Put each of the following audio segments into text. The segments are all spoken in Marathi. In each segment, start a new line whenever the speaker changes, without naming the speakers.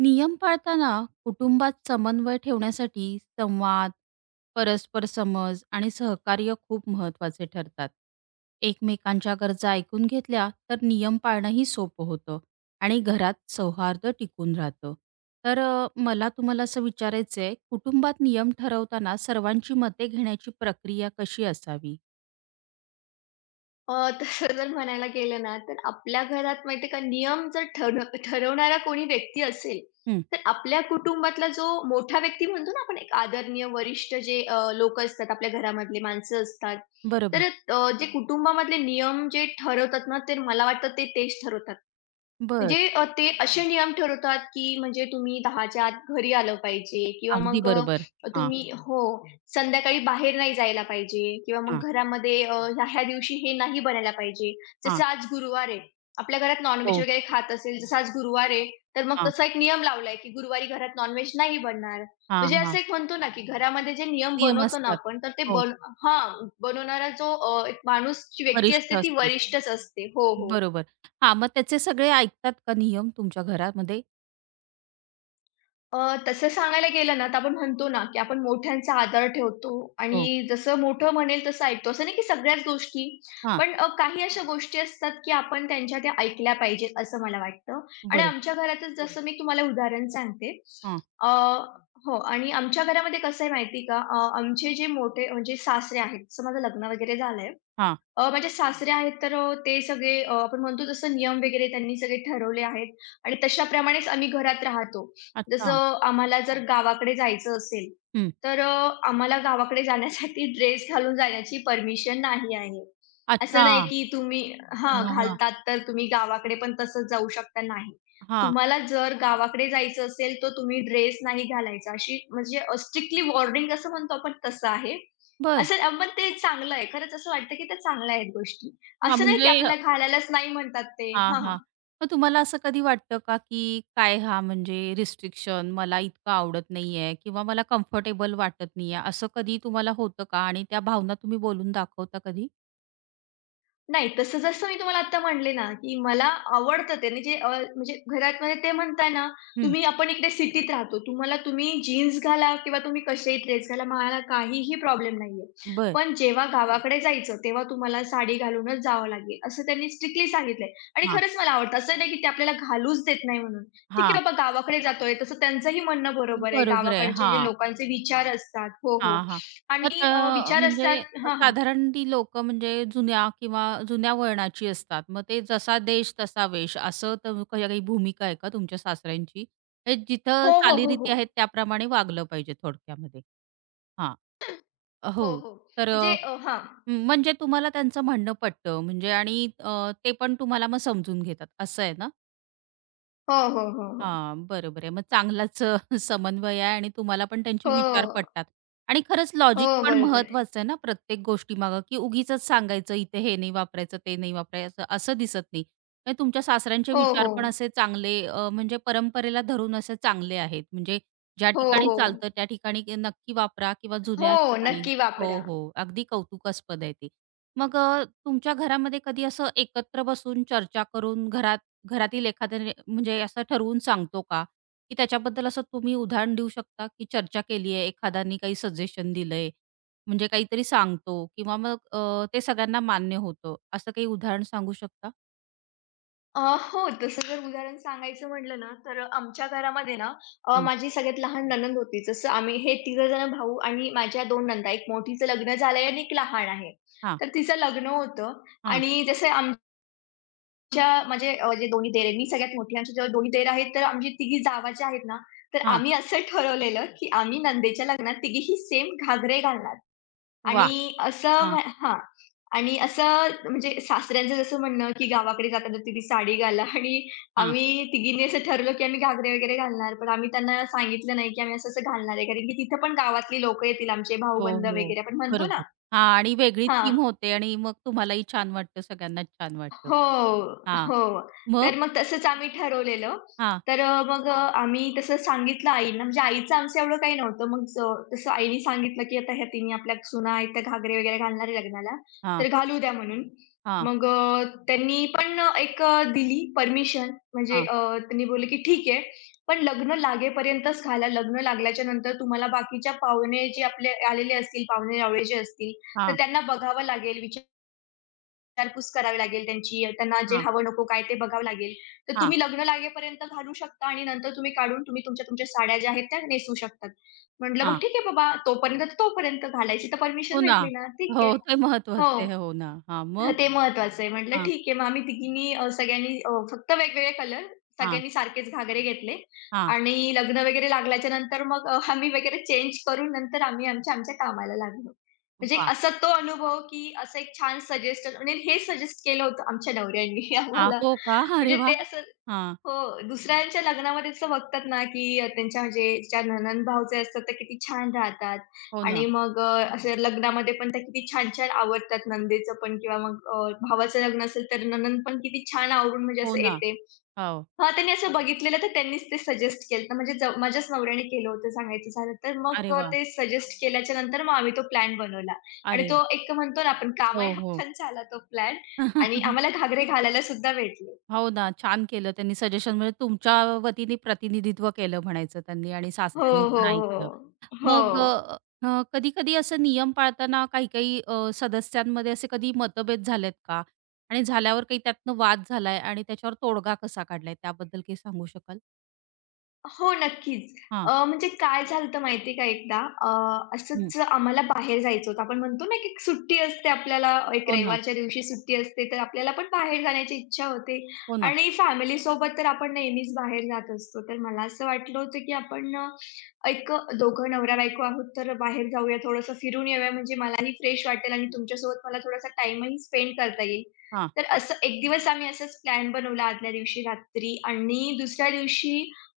नियम पाळताना कुटुंबात समन्वय ठेवण्यासाठी संवाद, परस्पर समज आणि सहकार्य खूप महत्वाचे ठरतात. एकमेकांच्या गरजा ऐकून घेतल्या तर नियम पाळणंही सोपं होतं आणि घरात सौहार्द टिकून राहतं. तर मला तुम्हाला असं विचारायचं आहे, कुटुंबात नियम ठरवताना सर्वांची मते घेण्याची प्रक्रिया कशी असावी?
अ, तसं जर म्हणायला गेलं ना, तर आपल्या घरात माहिती आहे का नियम जर ठर ठरवणारा कोणी व्यक्ती असेल,
हं,
तर आपल्या कुटुंबातला जो मोठा व्यक्ती म्हणतो ना आपण एक आदरणीय वरिष्ठ जे लोकं असतात, आपल्या घरामधले माणसं असतात. तर
बरोबर.
जे कुटुंबामधले नियम जे ठरवतात ना, तर मला वाटतं ते तेच ठरवतात.
बरं.
म्हणजे ते असे नियम ठरवतात, की म्हणजे तुम्ही 10च्या आत घरी आलं पाहिजे किंवा
अगदी
मग
बरोबर. हां,
तुम्ही हं, हो, हं. संध्याकाळी बाहेर नाही जायला पाहिजे किंवा
हां,
मग घरामध्ये ह्या-ह्या दिवशी हे नाही बनायला पाहिजे.
हां.
जसं आज गुरुवार आहे. आपल्या घरात नॉन-व्हेज
हो.
वगैरे खात असेल, जसं आज गुरुवार आहे, तर मग
हां,
तसा एक नियम लावलाय, की गुरुवारी घरात नॉन नाही बनणार.
हां,
म्हणजे असं
हां.
एक म्हणतो ना, की घरामध्ये जे नियम
नियम
बनवतो ना
असतात.
आपण, तर ते
हो.
बन हां, बनवणारा जो एक माणूस, जी व्यक्ती
वरिष्ठ
असते ती
असतील.
वरिष्ठच असते. हो, हो.
बरोबर. हां, मग त्याचे सगळे ऐकतात का नियम तुमच्या घरामध्ये?
अ, तसं सांगायला गेलं ना, तर आपण म्हणतो ना, की आपण मोठ्यांचा आदर ठेवतो
हो.
आणि जसं मोठं म्हणेल तसं ऐकतो. असं नाही की सगळ्याच गोष्टी,
हां,
पण काही अशा गोष्टी असतात, की आपण त्यांच्या त्या ऐकल्या पाहिजेत असं मला वाटतं. आणि
बरोबर.
आमच्या घरातच जसं मी तुम्हाला उदाहरण सांगते.
हां,
अ, हो आणि आमच्या घरामध्ये कसं आहे माहिती का? आमचे जे मोठे म्हणजे सासरे आहेत, जसं माझं लग्न वगैरे झालंय.
हां.
माझे सासरे आहेत तर ते सगळे आपण म्हणतो जसं नियम वगैरे त्यांनी सगळे ठरवले आहेत आणि तशाप्रमाणेच आम्ही घरात राहतो.
अच्छा.
जसं आम्हाला जर गावाकडे जायचं असेल,
हं.
तर आम्हाला गावाकडे जाण्यासाठी ड्रेस घालून जाण्याची परमिशन नाही आहे. असं
अच्छा.
नाही की तुम्ही हां,
हां, हां.
घालतात तर तुम्ही गावाकडे पण तसंच जाऊ शकता, नाही.
हां.
तुम्हाला जर गावाकडे जायचं असेल, तर तुम्ही ड्रेस नाही घालायचा. अशी म्हणजे स्ट्रिक्टली वॉर्निंग असं म्हणतो आपण तसं आहे.
बरं.
पण ते चांगलं आहे. खरंच असं वाटतं, की त्या चांगल्या आहेत गोष्टी.
हां,
असं नाही, की
म्हणजे
आपल्याला घालायलाच नाही म्हणतात ते.
हां,
हां,
हां. मग तुम्हाला असं कधी वाटतं का, की काय हा म्हणजे रिस्ट्रिक्शन मला इतकं आवडत नाहीये किंवा मला कम्फर्टेबल वाटत नाहीये, असं कधी तुम्हाला होतं का? आणि त्या भावना तुम्ही बोलून दाखवता कधी?
नाही, तसं जसं मी तुम्हाला आत्ता म्हणले ना, की मला आवडतं ते म्हणजे घरात म्हणजे ते म्हणताय ना,
हं.
तुम्ही आपण इकडे सिटीत राहतो. तुम्हाला तुम्ही जीन्स घाला किंवा तुम्ही कसेही ड्रेस घाला, मला काहीही प्रॉब्लेम नाहीये.
बरं.
पण जेव्हा गावाकडे जायचं, तेव्हा तुम्हाला साडी घालूनच जावं लागेल, असं त्यांनी स्ट्रिक्टली सांगितलंय. आणि
हां,
खरंच मला आवडतं. असं नाही, की ते आपल्याला घालूच देत नाही म्हणून. ठीक
हां.
आहे बाबा गावाकडे जातोय, तसं त्यांचंही म्हणणं बरोबर आहे.
बरोबर आहे.
गावाकडचे जे
हां.
लोकांचे विचार असतात हो, हो.
हां, हां. मग
आणि विचार
म्हणजे
असतात हां, हां.
साधारण ती लोकं म्हणजे जुन्या किंवा जुन्या वळणाची असतात. मग ते जसा देश तसा वेश असं तर काही भूमिका आहे का तुमच्या सासऱ्यांची? हे जिथं
हो, हो, हो,
चालीरीती
हो.
आहेत त्याप्रमाणे वागलं पाहिजे थोडक्यामध्ये. हां. हो.
हो, हो.
तर
म्हणजे हां.
म्हणजे तुम्हाला त्यांचं म्हणणं पटतं म्हणजे आणि ते पण तुम्हाला मग समजून घेतात असं आहे ना?
हो, हो, हो, हो.
हां, बरोबर आहे. मग चांगलाच समन्वय आहे आणि तुम्हाला पण त्यांचे
हो,
विचार पटतात. आणि खरंच
हो,
लॉजिक पण
बरोबर आहे.
महत्वाचं आहे ना प्रत्येक गोष्टीमागं, की उगीचच सांगायचं, इथे हे नाही वापरायचं, ते नाही वापरायचं, असं दिसत नाही. म्हणजे तुमच्या सासऱ्यांचे
हो, हो.
विचार पण असे चांगले म्हणजे परंपरेला धरून असे चांगले आहेत. म्हणजे ज्या
हो,
ठिकाणी
हो.
चालतं त्या ठिकाणी नक्की वापरा किंवा
हो,
जुन्या ठिकाणी.
नक्की
हो,
वापरा.
हो. अगदी कौतुकास्पद आहे ते. मग तुमच्या घरामध्ये कधी असं एकत्र बसून चर्चा करून घरात घरातील एखाद्याने म्हणजे असं ठरवून सांगतो का? की त्याच्याबद्दल असं तुम्ही उदाहरण देऊ शकता, की चर्चा केली आहे, एखाद्याने काही सजेशन दिलंय, म्हणजे काहीतरी सांगतो किंवा मग ते सगळ्यांना मान्य होतं, असं काही उदाहरण सांगू शकता?
अ, हो, तसं जर उदाहरण सांगायचं म्हटलं ना, तर आमच्या घरामध्ये ना
हं.
माझी सगळ्यात लहान नणंद होती. जसं आम्ही हे तिघंजण भाऊ आणि माझ्या 2 नणंदा. एक मोठीचं लग्न झालंय आणि एक लहान आहे.
हां,
तर तिचं लग्न होतं
हां,
आणि जसं आमच्या जे दोन्ही देर आहेत, मी सगळ्यात मोठी. आमच्या जेव्हा दोन्ही देर आहेत, तर आमची तिघी जावा ज्या आहेत ना, तर
हां.
आम्ही असं ठरवलेलं, की आम्ही नंदेच्या लग्नात तिघीही सेम घागरे घालणार
वाह!
आणि असं
हां,
म्ह हां. आणि असं म्हणजे सासऱ्यांचं जसं म्हणणं, की गावाकडे जाताना तुम्ही साडी घाला आणि
हां.
आम्ही तिघींनी असं ठरलं, की आम्ही घागरे वगैरे घालणार. पण आम्ही त्यांना सांगितलं नाही, की आम्ही असं-असं घालणार आहे. कारण की तिथं पण गावातली लोकं येतील आमचे
हो,
भाऊबंध
हो.
वगैरे आपण म्हणतो ना
बरोबर. हां, आणि वेगळी
हां.
थीम होते आणि मग तुम्हालाही छान वाटतं, सगळ्यांनाच छान वाटतं.
हो,
हां.
हो.
मग?
तर मग तसंच आम्ही ठरवलेलं.
हां,
तर अ, मग अ, आम्ही तसं सांगितलं आईंना, म्हणजे आईचं आमचं एवढं काही नव्हतं. मग ज तसं आईने सांगितलं, की आता ह्या तिन्ही आपल्या सुना आहेत, त्या घागरे वगैरे घालणार आहे लग्नाला,
हां,
तर घालू द्या म्हणून.
हां,
मग त्यांनी पण एक दिली परमिशन,
हां,
त्यांनी बोलले, की "ठीक आहे, पण लग्न लागेपर्यंतच घाला. लग्न लागल्याच्या नंतर तुम्हाला बाकीच्या पाहुणे जे आपले आलेले असतील, पाहुणे-रावळे जे असतील, तर
हां,
त्यांना बघावं लागेल, विचारपूस करावी लागेल त्यांची, त्यांना जे
हां,
हवं नको काय ते बघावं लागेल. तर
हां,
तुम्ही लग्न लागेपर्यंत घालू शकता आणि नंतर तुम्ही काढून तुम्ही तुमच्या तुमच्या साड्या ज्या आहेत त्या नेसवू शकतात. म्हटलं, "मग
हां.
ठीक आहे बाबा, तोपर्यंत घालायची तर परमिशन
हो ना.
भेटली ना, ठीक आहे."
हो, ते
हो.
महत्वाचे आहे. हो ना. हां,
हां,
मग?
ते महत्वाचं आहे. म्हटलं
हां,
ठीक आहे. मग आम्ही तिघींनी सगळ्यांनी फक्त वेगवेगळे कलर,
हां,
सगळ्यांनी सारखेच घागरे घेतले
हां.
आणि लग्न वगैरे लागल्याच्या नंतर आम्ही वगैरे चेंज करून नंतर आम्ही आमच्या आमच्या कामाला लागलो. म्हणजे एक
वाह!
असा तो अनुभव, की असं एक छान सजेस्ट म्हणजे हे सजेस्ट केलं होतं आमच्या नवऱ्यांनी
हां,
आम्हाला.
हो का? अरे
म्हणजे ते
वाह!
असं
हां,
हो. दुसऱ्यांच्या लग्नामध्ये असं बघतात ना, की त्यांच्या म्हणजे ज्या नणंद-भावचे असतात त्या किती छान राहतात
हो ना,
आणि मग अ, असं लग्नामध्ये पण त्या किती छान-छान आवरतात नणंदेचं पण किंवा मग भावाचं लग्न असेल तर नणंद पण किती छान आवरून म्हणजे
हो
असं
ना.
येते.
हो.
हां, त्यांनी असं बघितलेलं तर त्यांनीच ते सजेस्ट केलं म्हणजे ज माझ्याच नवऱ्याने केलं होतं सांगायचं झालं तर. मग
अरे वाह!
ते सजेस्ट केल्याच्या नंतर मग आम्ही तो प्लॅन बनवला आणि
अरे वाह!
तो एक म्हणतो ना आपण कामाई
हो, हो.
हप्पन झाला तो प्लॅन आणि आम्हाला घागरे घालायला सुद्धा भेटले.
हो ना, छान केलं त्यांनी सजेशन, म्हणजे तुमच्या वतीने प्रतिनिधित्व केलं म्हणायचं त्यांनी आणि
हो,
सासऱ्यांनी पण
हो,
ऐकलं.
हो.
मग
हो.
अ, अ, कधी-कधी असे नियम पाळताना काही-काही सदस्यांमध्ये असे कधी मतभेद झालेत का? आणि झाल्यावर काही त्यातनं वाद झालाय आणि त्याच्यावर तोडगा कसा काढलाय त्याबद्दल काही सांगू शकाल?
हो, नक्कीच.
हां.
म्हणजे काय झालं होतं का एकदा
हं.
असंच आम्हाला बाहेर जायचं होतं. आपण म्हणतो ना, की एक सुट्टी असते आपल्याला एक
हो ना,
रविवारच्या दिवशी सुट्टी असते, तर आपल्याला पण बाहेर जाण्याची इच्छा होते
हो ना.
आणि फॅमिलीसोबत तर आपण नेहमीच बाहेर जात असतो. तर मला असं वाटलं होतं, की आपण अ, एक दोघं नवरा-बायको आहोत, तर बाहेर जाऊया, थोडंसं फिरून येऊया, म्हणजे मलाही फ्रेश वाटेल आणि तुमच्यासोबत मला थोडासा टाईमही स्पेंड करता येईल.
हां,
तर असं एक दिवस आम्ही असंच प्लॅन बनवला आदल्या दिवशी रात्री आणि दुसऱ्या दिवशी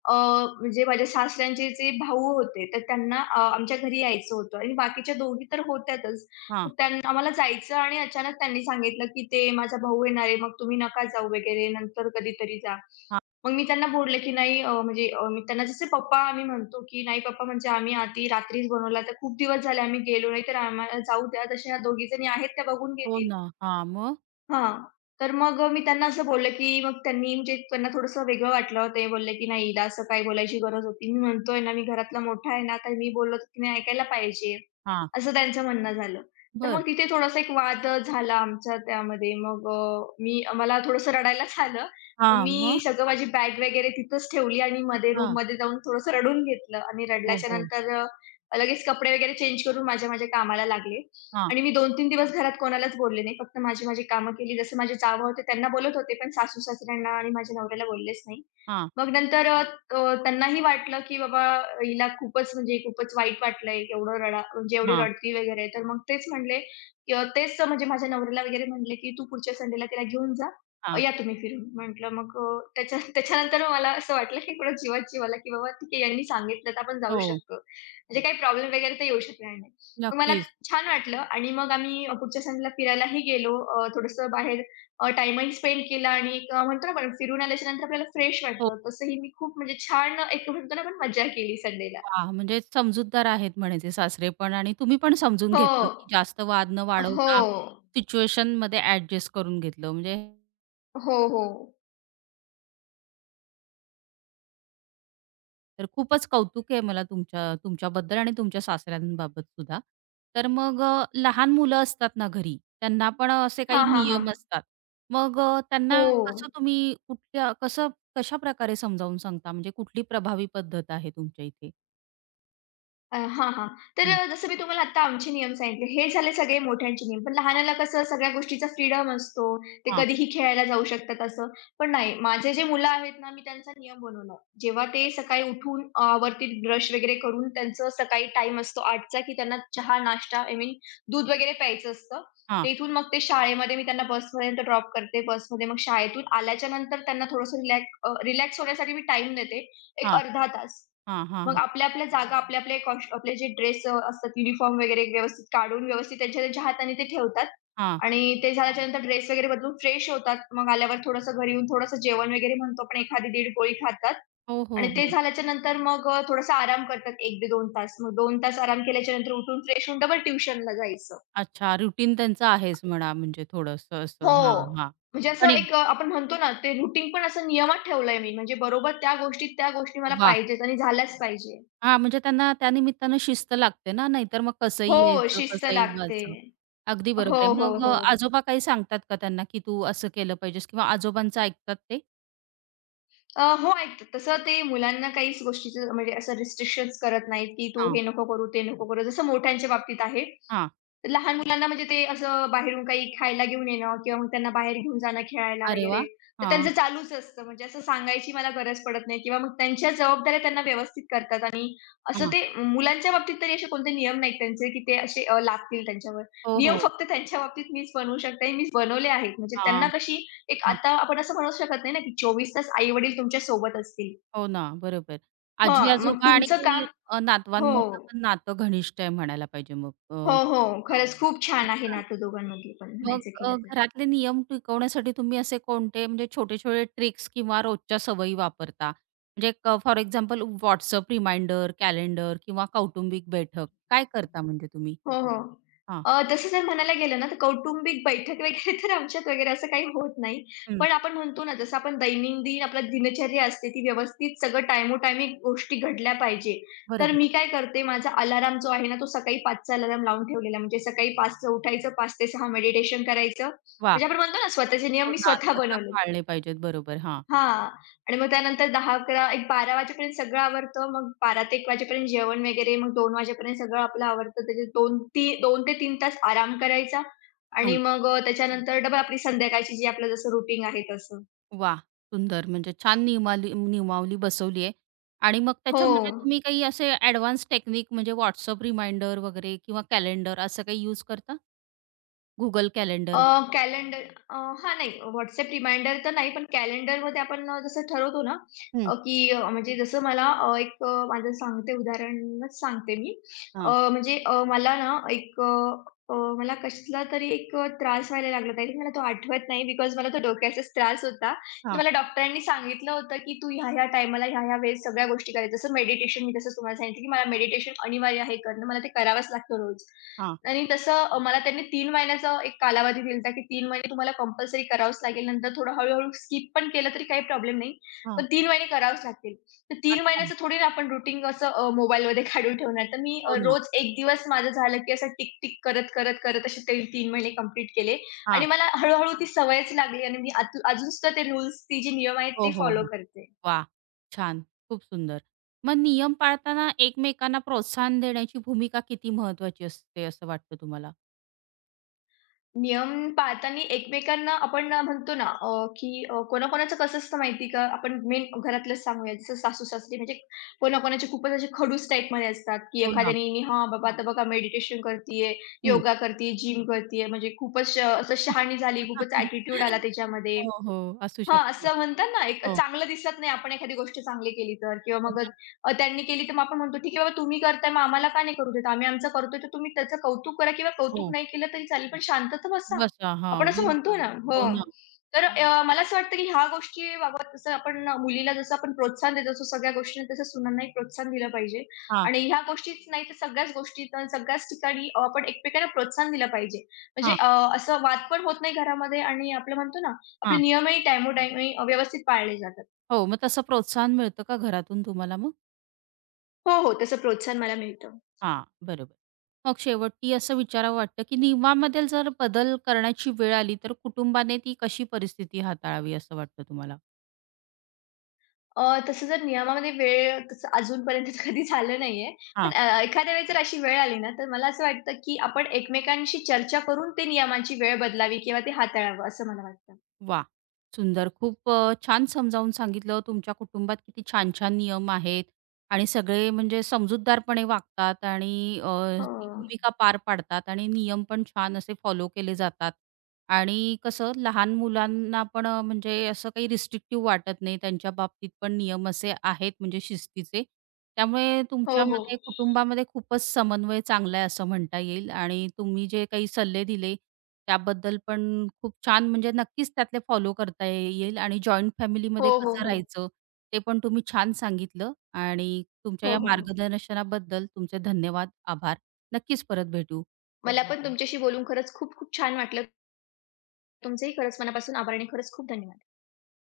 अ, म्हणजे माझ्या सासऱ्यांचे जे भाऊ होते, तर त्यांना आमच्या घरी यायचं होतं आणि बाकीच्या दोघी तर होत्यातच.
हां,
मग त्यांना आम्हाला जायचं आणि अचानक त्यांनी सांगितलं, की "ते माझा भाऊ येणार आहे, मग तुम्ही नका जाऊ वगैरे, नंतर कधीतरी जा."
हां.
मग मी त्यांना बोलले, की "नाही" मी त्यांना जसे पप्पा आम्ही म्हणतो, की "नाही पप्पा, म्हणजे आम्ही आधी रात्रीच बनवला, तर खूप दिवस झाले आम्ही गेलो नाही, तर आम्हाला जाऊ द्या. तशा ह्या दोघीजणी आहेत त्या बघून
हो
घेतील."
ना. हां, मग?
हां. तर मग मी त्यांना असं बोललं, की मग त्यांनी म्हणजे त्यांना थोडंसं वेगळं वाटलं. ते बोलले, की "नाही, हिला असं काय बोलायची गरज होती. मी म्हणतोय ना, मी घरातला मोठा आहे ना, तर मी बोललो तर तिने ऐकायला पाहिजे."
हां,
असं त्यांचं म्हणणं झालं. तर
बरं.
मग तिथे थोडासा एक वाद झाला आमचा त्यामध्ये. मी मला थोडंसं रडायलाच आलं. मग
हां,
मी
मग?
सगळं माझी बॅग वगैरे तिथंच ठेवली आणि मध्ये
अच्छा.
रूममध्ये जाऊन थोडंसं रडून घेतलं आणि
हो,
रडल्याच्या
हो.
नंतर लगेच कपडे वगैरे चेंज करून माझ्या माझ्या कामाला लागले.
हां,
आणि मी 2-3 दिवस घरात कोणालाच बोलले नाही. फक्त माझी माझी कामं केली. जसं माझे जावं होते त्यांना बोलत होते, पण सासू-सासऱ्यांना आणि माझ्या नवऱ्याला बोललेच नाही.
हां,
मग नंतर अ, अ, त्यांनाही वाटलं, की बाबा हिला खूपच म्हणजे खूपच वाईट वाटलंय, एवढं रडा म्हणजे एवढी
हां,
रडती वगैरे. तर मग तेच म्हणले, की तेच म्हणजे माझ्या नवऱ्याला वगैरे म्हणले, की "तू पुढच्या संडेला तिला घेऊन जा.
हां.
या तुम्ही फिरून." म्हटलं मग अ, त्याच्या त्याच्यानंतर मला असं वाटलं, की थोडं जीवात जीव की बाबा ठीक आहे यांनी सांगितलं तर आपण जाऊ
हो,
शकतो. म्हणजे काही प्रॉब्लेम वगैरे तर येऊ शकणार नाही. मग मला
नक्कीच.
छान वाटलं आणि मग आम्ही पुढच्या संडेला फिरायलाही गेलो. थोडंसं बाहेर टाईमही स्पेंड केला आणि एक म्हणतो ना आपण फिरून आल्याच्या नंतर आपल्याला फ्रेश
हो.
वाटतं. तसंही मी खूप म्हणजे छान एक म्हणतो ना आपण मज्जा केली संडेला.
वाह! म्हणजे समजूतदार आहेत म्हणायचे सासरे पण, आणि तुम्ही पण समजून
हो.
घेतलं, की जास्त वाद न
हो.
वाढवता सिच्युएशनमध्ये ॲडजस्ट करून घेतलं. म्हणजे
हो, हो.
तर खूपच कौतुक आहे मला तुमच्याबद्दल आणि तुमच्या सासऱ्यांबाबत सुद्धा. तर मग लहान मुलं असतात ना घरी, त्यांना पण असे काही
हां, हां, हां.
नियम असतात. मग त्यांना
हो.
कसं तुम्ही कुठल्या कसं कशाप्रकारे समजावून सांगता? म्हणजे कुठली प्रभावी पद्धत आहे तुमच्या इथे?
हां, हां. तर
हं.
जसं मी तुम्हाला आत्ता आमचे नियम सांगितले. हे झाले सगळे मोठ्यांचे नियम. पण
हां,
लहानाला कसं सगळ्या गोष्टीचा फ्रीडम असतो. ते
हां,
कधीही खेळायला जाऊ शकतात असं. पण नाही, माझे जे मुलं आहेत ना, मी त्यांचा नियम बनवला. जेव्हा ते सकाळी उठून आवर्तीत ब्रश वगैरे करून त्यांचं सकाळी टाईम असतो 8चा की त्यांना चहा, नाश्ता आय मीन दूध वगैरे प्यायचं असतं.
हां,
ते इथून मग ते शाळेमध्ये मी त्यांना बसपर्यंत ड्रॉप करते. बसमध्ये मग शाळेतून आल्याच्यानंतर त्यांना थोडंसं रिलॅक्स रिलॅक्स होण्यासाठी मी टाईम देते. एक
हां,
अर्धा तास.
हां,
मग
हां,
आपल्या-आपल्या जागा, आपल्या-आपल्या कॉश आपले जे ड्रेस असतात युनिफॉर्म वगैरे व्यवस्थित काढून, व्यवस्थित त्यांच्या त्यांच्या हाताने ते ठेवतात
हां.
आणि ते झाल्याच्यानंतर ड्रेस वगैरे बदलून फ्रेश होतात. मग आल्यावर थोडंसं घरी येऊन थोडंसं जेवण वगैरे म्हणतो आपण एखादी दीड पोळी खातात
हो,
आणि
हो,
ते
हो.
झाल्याच्यानंतर थोडासा आराम करतात 1 ते 2 तास. मग 2 तास आराम केल्याच्यानंतर उठून फ्रेश होऊन डबल ट्युशनला जायचं.
अच्छा, रुटीन त्यांचं आहेच म्हणा, म्हणजे थोडंसं असं.
हो.
हां, हां.
म्हणजे असं
आणि
एक अ, आपण म्हणतो ना, ते रूटीन पण असं नियमात ठेवलंय मी. म्हणजे बरोबर त्या गोष्टीत त्या गोष्टी मला
वाह!
पाहिजेत आणि झाल्याच पाहिजे.
हां, म्हणजे त्यांना त्यानिमित्तानं शिस्त लागते ना, नाहीतर मग कसंही
हो,
यायचं,
शिस्त
कसंही
लागते.
व्हायचं. अगदी
हो,
बरोबर आहे.
हो,
मग
हो.
आजोबा काही सांगतात का त्यांना, की तू असं केलं पाहिजेस किंवा आजोबांचं ऐकतात ते?
हो ऐकतात. तसं ते मुलांना काहीच गोष्टीचं म्हणजे असं रिस्ट्रिक्शन्स करत नाहीत, की तू
हां,
हे नको करू, ते नको करू. जसं मोठ्यांच्या बाबतीत आहे.
हां.
लहान मुलांना म्हणजे ते असं बाहेरून काही खायला घेऊन येणं किंवा मग त्यांना बाहेर घेऊन जाणं खेळायला
अरे
वगैरे,
वाह!
तर
हां,
त्यांचं चालूच असतं. म्हणजे असं सांगायची मला गरज पडत नाही किंवा मग त्यांच्या जबाबदाऱ्या त्यांना व्यवस्थित करतात. आणि असं
हां.
ते मुलांच्या बाबतीत तरी असे कोणते नियम नाहीत त्यांचे, की ते असे लादतील त्यांच्यावर.
हो,
नियम
हो.
फक्त त्यांच्या बाबतीत मीच बनवू शकते मीच बनवले आहेत. म्हणजे त्यांना
हां,
कशी एक
हां.
आता आपण असं म्हणू शकत नाही ना, की 24 तास आई-वडील तुमच्या सोबत असतील.
हो ना, बरोबर.
हां, मग
आजी-आजोबा
तुमचं काम
आणि
हो.
नातवांमधलं पण नातं घनिष्ठ आहे म्हणायला पाहिजे मग.
हो, हो. खरंच खूप
खूप
छान आहे
छान.
नातं दोघांमध्ये पण
मग
म्हणायचं केलं तर.
घरातले नियम टिकवण्यासाठी तुम्ही असे कोणते म्हणजे छोटे-छोटे ट्रिक्स किंवा रोजच्या सवयी वापरता? म्हणजे for example WhatsApp reminder, calendar किंवा कौटुंबिक बैठक, काय करता म्हणजे तुम्ही?
हो, हो.
हां.
तसं जर म्हणायला गेलं ना, तर कौटुंबिक बैठक वगैरे तर आमच्यात वगैरे असं काही होत नाही.
हं.
पण आपण म्हणतो ना, जसं आपण दैनंदिन आपलं दिनचर्या असते, ती व्यवस्थित सगळं टायमोटायमी गोष्टी घडल्या पाहिजे. तर
बरोबर.
मी काय करते, माझा अलार्म जो आहे ना, तो सकाळी 5 चा अलार्म लावून ठेवलेला. म्हणजे सकाळी 5 ला उठायचं, 5 ते 6 मेडिटेशन करायचं.
वाह!
म्हणजे आपण म्हणतो ना, स्वतःचे नियम
हो
मी
ना,
स्वतः
स्वतः
बनवलेत.
पाळले पाहिजेत. बरोबर. हां.
हां. आणि मग त्यानंतर 10-11 एक 12 वाजेपर्यंत सगळं आवरतं. मग 12 ते 1 वाजेपर्यंत जेवण वगैरे. मग 2 वाजेपर्यंत सगळं आपलं आवरतं. त्याचे 2 ती 2 ते 3 तास आराम करायचा. आणि
हां.
मग त्याच्यानंतर डबल आपली संध्याकाळची जी आपलं जसं रुटीन आहे तसं.
वाह! सुंदर, म्हणजे छान नियमावली बसवली आहे. आणि मग
हो.
त्याच्यामध्ये तुम्ही काही असे ॲडव्हान्स टेक्निक म्हणजे WhatsApp रिमाइंडर वगैरे किंवा कॅलेंडर असं काही यूज करता? Google
अ,
कॅलेंडर?
कॅलेंडर. हां, नाही. WhatsApp रिमाइंडर तर नाही, पण कॅलेंडरमध्ये आपण जसं ठरवतो ना,
हं.
म्हणजे जसं मला अ, एक अ, माझं सांगते उदाहरणच सांगते मी. अ,
हां,
म्हणजे अ, मला ना एक अ, अ, मला कसला तरी एक त्रास व्हायला लागला होता. I think मला तो आठवत नाही बिकॉज मला तो डोक्याचाच त्रास होता. तर
हां,
मला डॉक्टरांनी सांगितलं होतं, की "तू ह्या-ह्या टाईमाला, ह्या-ह्या वेळेस सगळ्या गोष्टी करायच्या." जसं मेडिटेशन, मी जसं तुम्हाला सांगितलं, की मला मेडिटेशन अनिवार्य आहे करणं. मला ते करावंच लागतं रोज. आणि तसं मला त्यांनी 3 महिन्याचा एक कालावधी दिला होता, की 3 महिने तुम्हाला कंपल्सरी करावंच लागेल. नंतर थोडं हळू-हळू स्किप पण केलं तरी काही प्रॉब्लेम नाही.
हां.
पण 3 महिने करावेच लागतील. तर 3
अच्छा.
महिन्याचं थोडी ना आपण रुटीन असं मोबाईलमध्ये काढून ठेवणार. तर मी
हो ना.
रोज 1 दिवस माझं झालं, की असं टिक-टिक करत, करत, करत असे ते 3 महिने कंप्लीट केले. आणि
हां.
मला हळू ती सवयच लागली आणि मी आत अजून सुद्धा ते रूल्स, ती जे नियम आहेत
हो,
ते
हो,
फॉलो
हो.
करते.
वाह! छान. खूप सुंदर. मग नियम पाळताना एकमेकांना प्रोत्साहन देण्याची भूमिका किती महत्वाची असते असं वाटतं तुम्हाला?
नियम पाळताना एकमेकांना आपण म्हणतो ना, कोणाकोणाचं कसं असतं माहिती का? आपण मेन घरातलंच सांगूया. जसं सासू-सासरे म्हणजे कोणाकोणाचे खूपच असे खडूस टाईपमध्ये असतात, की
हो ना.
एखाद्याने "मी हां, बाबा आता बघा मेडिटेशन करतीये,
हं.
योगा करतीये, जिम करतीये." म्हणजे खूपच असं शहाणी झाली, खूपच ॲटिट्यूड आला त्याच्यामध्ये.
हो, हो. असू
हां,
शकते.
असं म्हणतात ना, एक
हो,
चांगलं दिसत नाही. आपण एखादी गोष्ट चांगली केली तर किंवा
हो
मग
ना.
त्यांनी केली तर मग आपण म्हणतो, "ठीक आहे बाबा तुम्ही करताय मग आम्हाला का नाही करू देत? आम्ही आमचं करतोय तर तुम्ही त्याचं कौतुक करा किंवा कौतुक
हो.
नाही केलं तरी चालेल, पण शांत तर बसा."
बसा. हां.
आपण असं
बरोबर.
म्हणतो ना हो.
हो ना.
तर मला असं वाटतं की ह्या गोष्टीबाबत जसं आपण मुलीला जसं आपण प्रोत्साहन देत असतो सगळ्या गोष्टींना, तसं सुनांनाही प्रोत्साहन दिलं पाहिजे.
हां,
आणि ह्या गोष्टीच नाही तर सगळ्याच गोष्टीत सगळ्याच ठिकाणी आपण एकमेकांना प्रोत्साहन दिलं पाहिजे. म्हणजे
हां,
अ, असं वाद पण होत नाही घरामध्ये आणि आपलं म्हणतो ना आपले
हां.
नियमही टायमोटायमी व्यवस्थित पाळले जातात.
हो, मग तसं प्रोत्साहन मिळतं का घरातून तुम्हाला मग?
हो, हो. तसं प्रोत्साहन मला मिळतं.
हां, बरोबर. मग शेवटी असं विचारावं वाटतं, की नियमामध्ये जर बदल करण्याची वेळ आली, तर कुटुंबाने ती कशी परिस्थिती हाताळावी असं वाटतं तुम्हाला?
अ, तसं जर नियमामध्ये वेळ तसं अजूनपर्यंत तर कधी झालं नाहीये. पण एखाद्या वेळेस जर अशी वेळ आली ना, तर मला असं वाटतं, की आपण एकमेकांशी चर्चा करून ते नियमांची वेळ बदलावी किंवा ते हाताळावं असं मला वाटतं.
वा, सुंदर. खूप छान समजावून सांगितलं. तुमच्या कुटुंबात किती छान-छान नियम आहेत आणि सगळे म्हणजे समजूतदारपणे वागतात आणि
हो.
ती भूमिका पार पाडतात आणि नियम पण छान असे फॉलो केले जातात. आणि कसं लहान मुलांना पण म्हणजे असं काही रिस्ट्रिक्टिव्ह वाटत नाही. त्यांच्या बाबतीत पण नियम असे आहेत म्हणजे शिस्तीचे. त्यामुळे
हो, हो.
तुमच्यामध्ये कुटुंबामध्ये खूपच समन्वय चांगला आहे असं म्हणता येईल, आणि तुम्ही जे काही सल्ले दिले त्याबद्दल पण खूप छान, म्हणजे नक्कीच त्यातले फॉलो करता येईल, आणि जॉईंट
हो,
फॅमिलीमध्ये
हो,
कसं
हो.
राहायचं ते पण तुम्ही छान सांगितलं, आणि तुमच्या
हो,
या
हो.
मार्गदर्शनाबद्दल तुमचे धन्यवाद, आभार. नक्कीच परत भेटू.
मला पण तुमच्याशी बोलून खरंच खूप खूप छान वाटलं. तुमचेही खरंच मनापासून आभार आणि खरंच खूप धन्यवाद.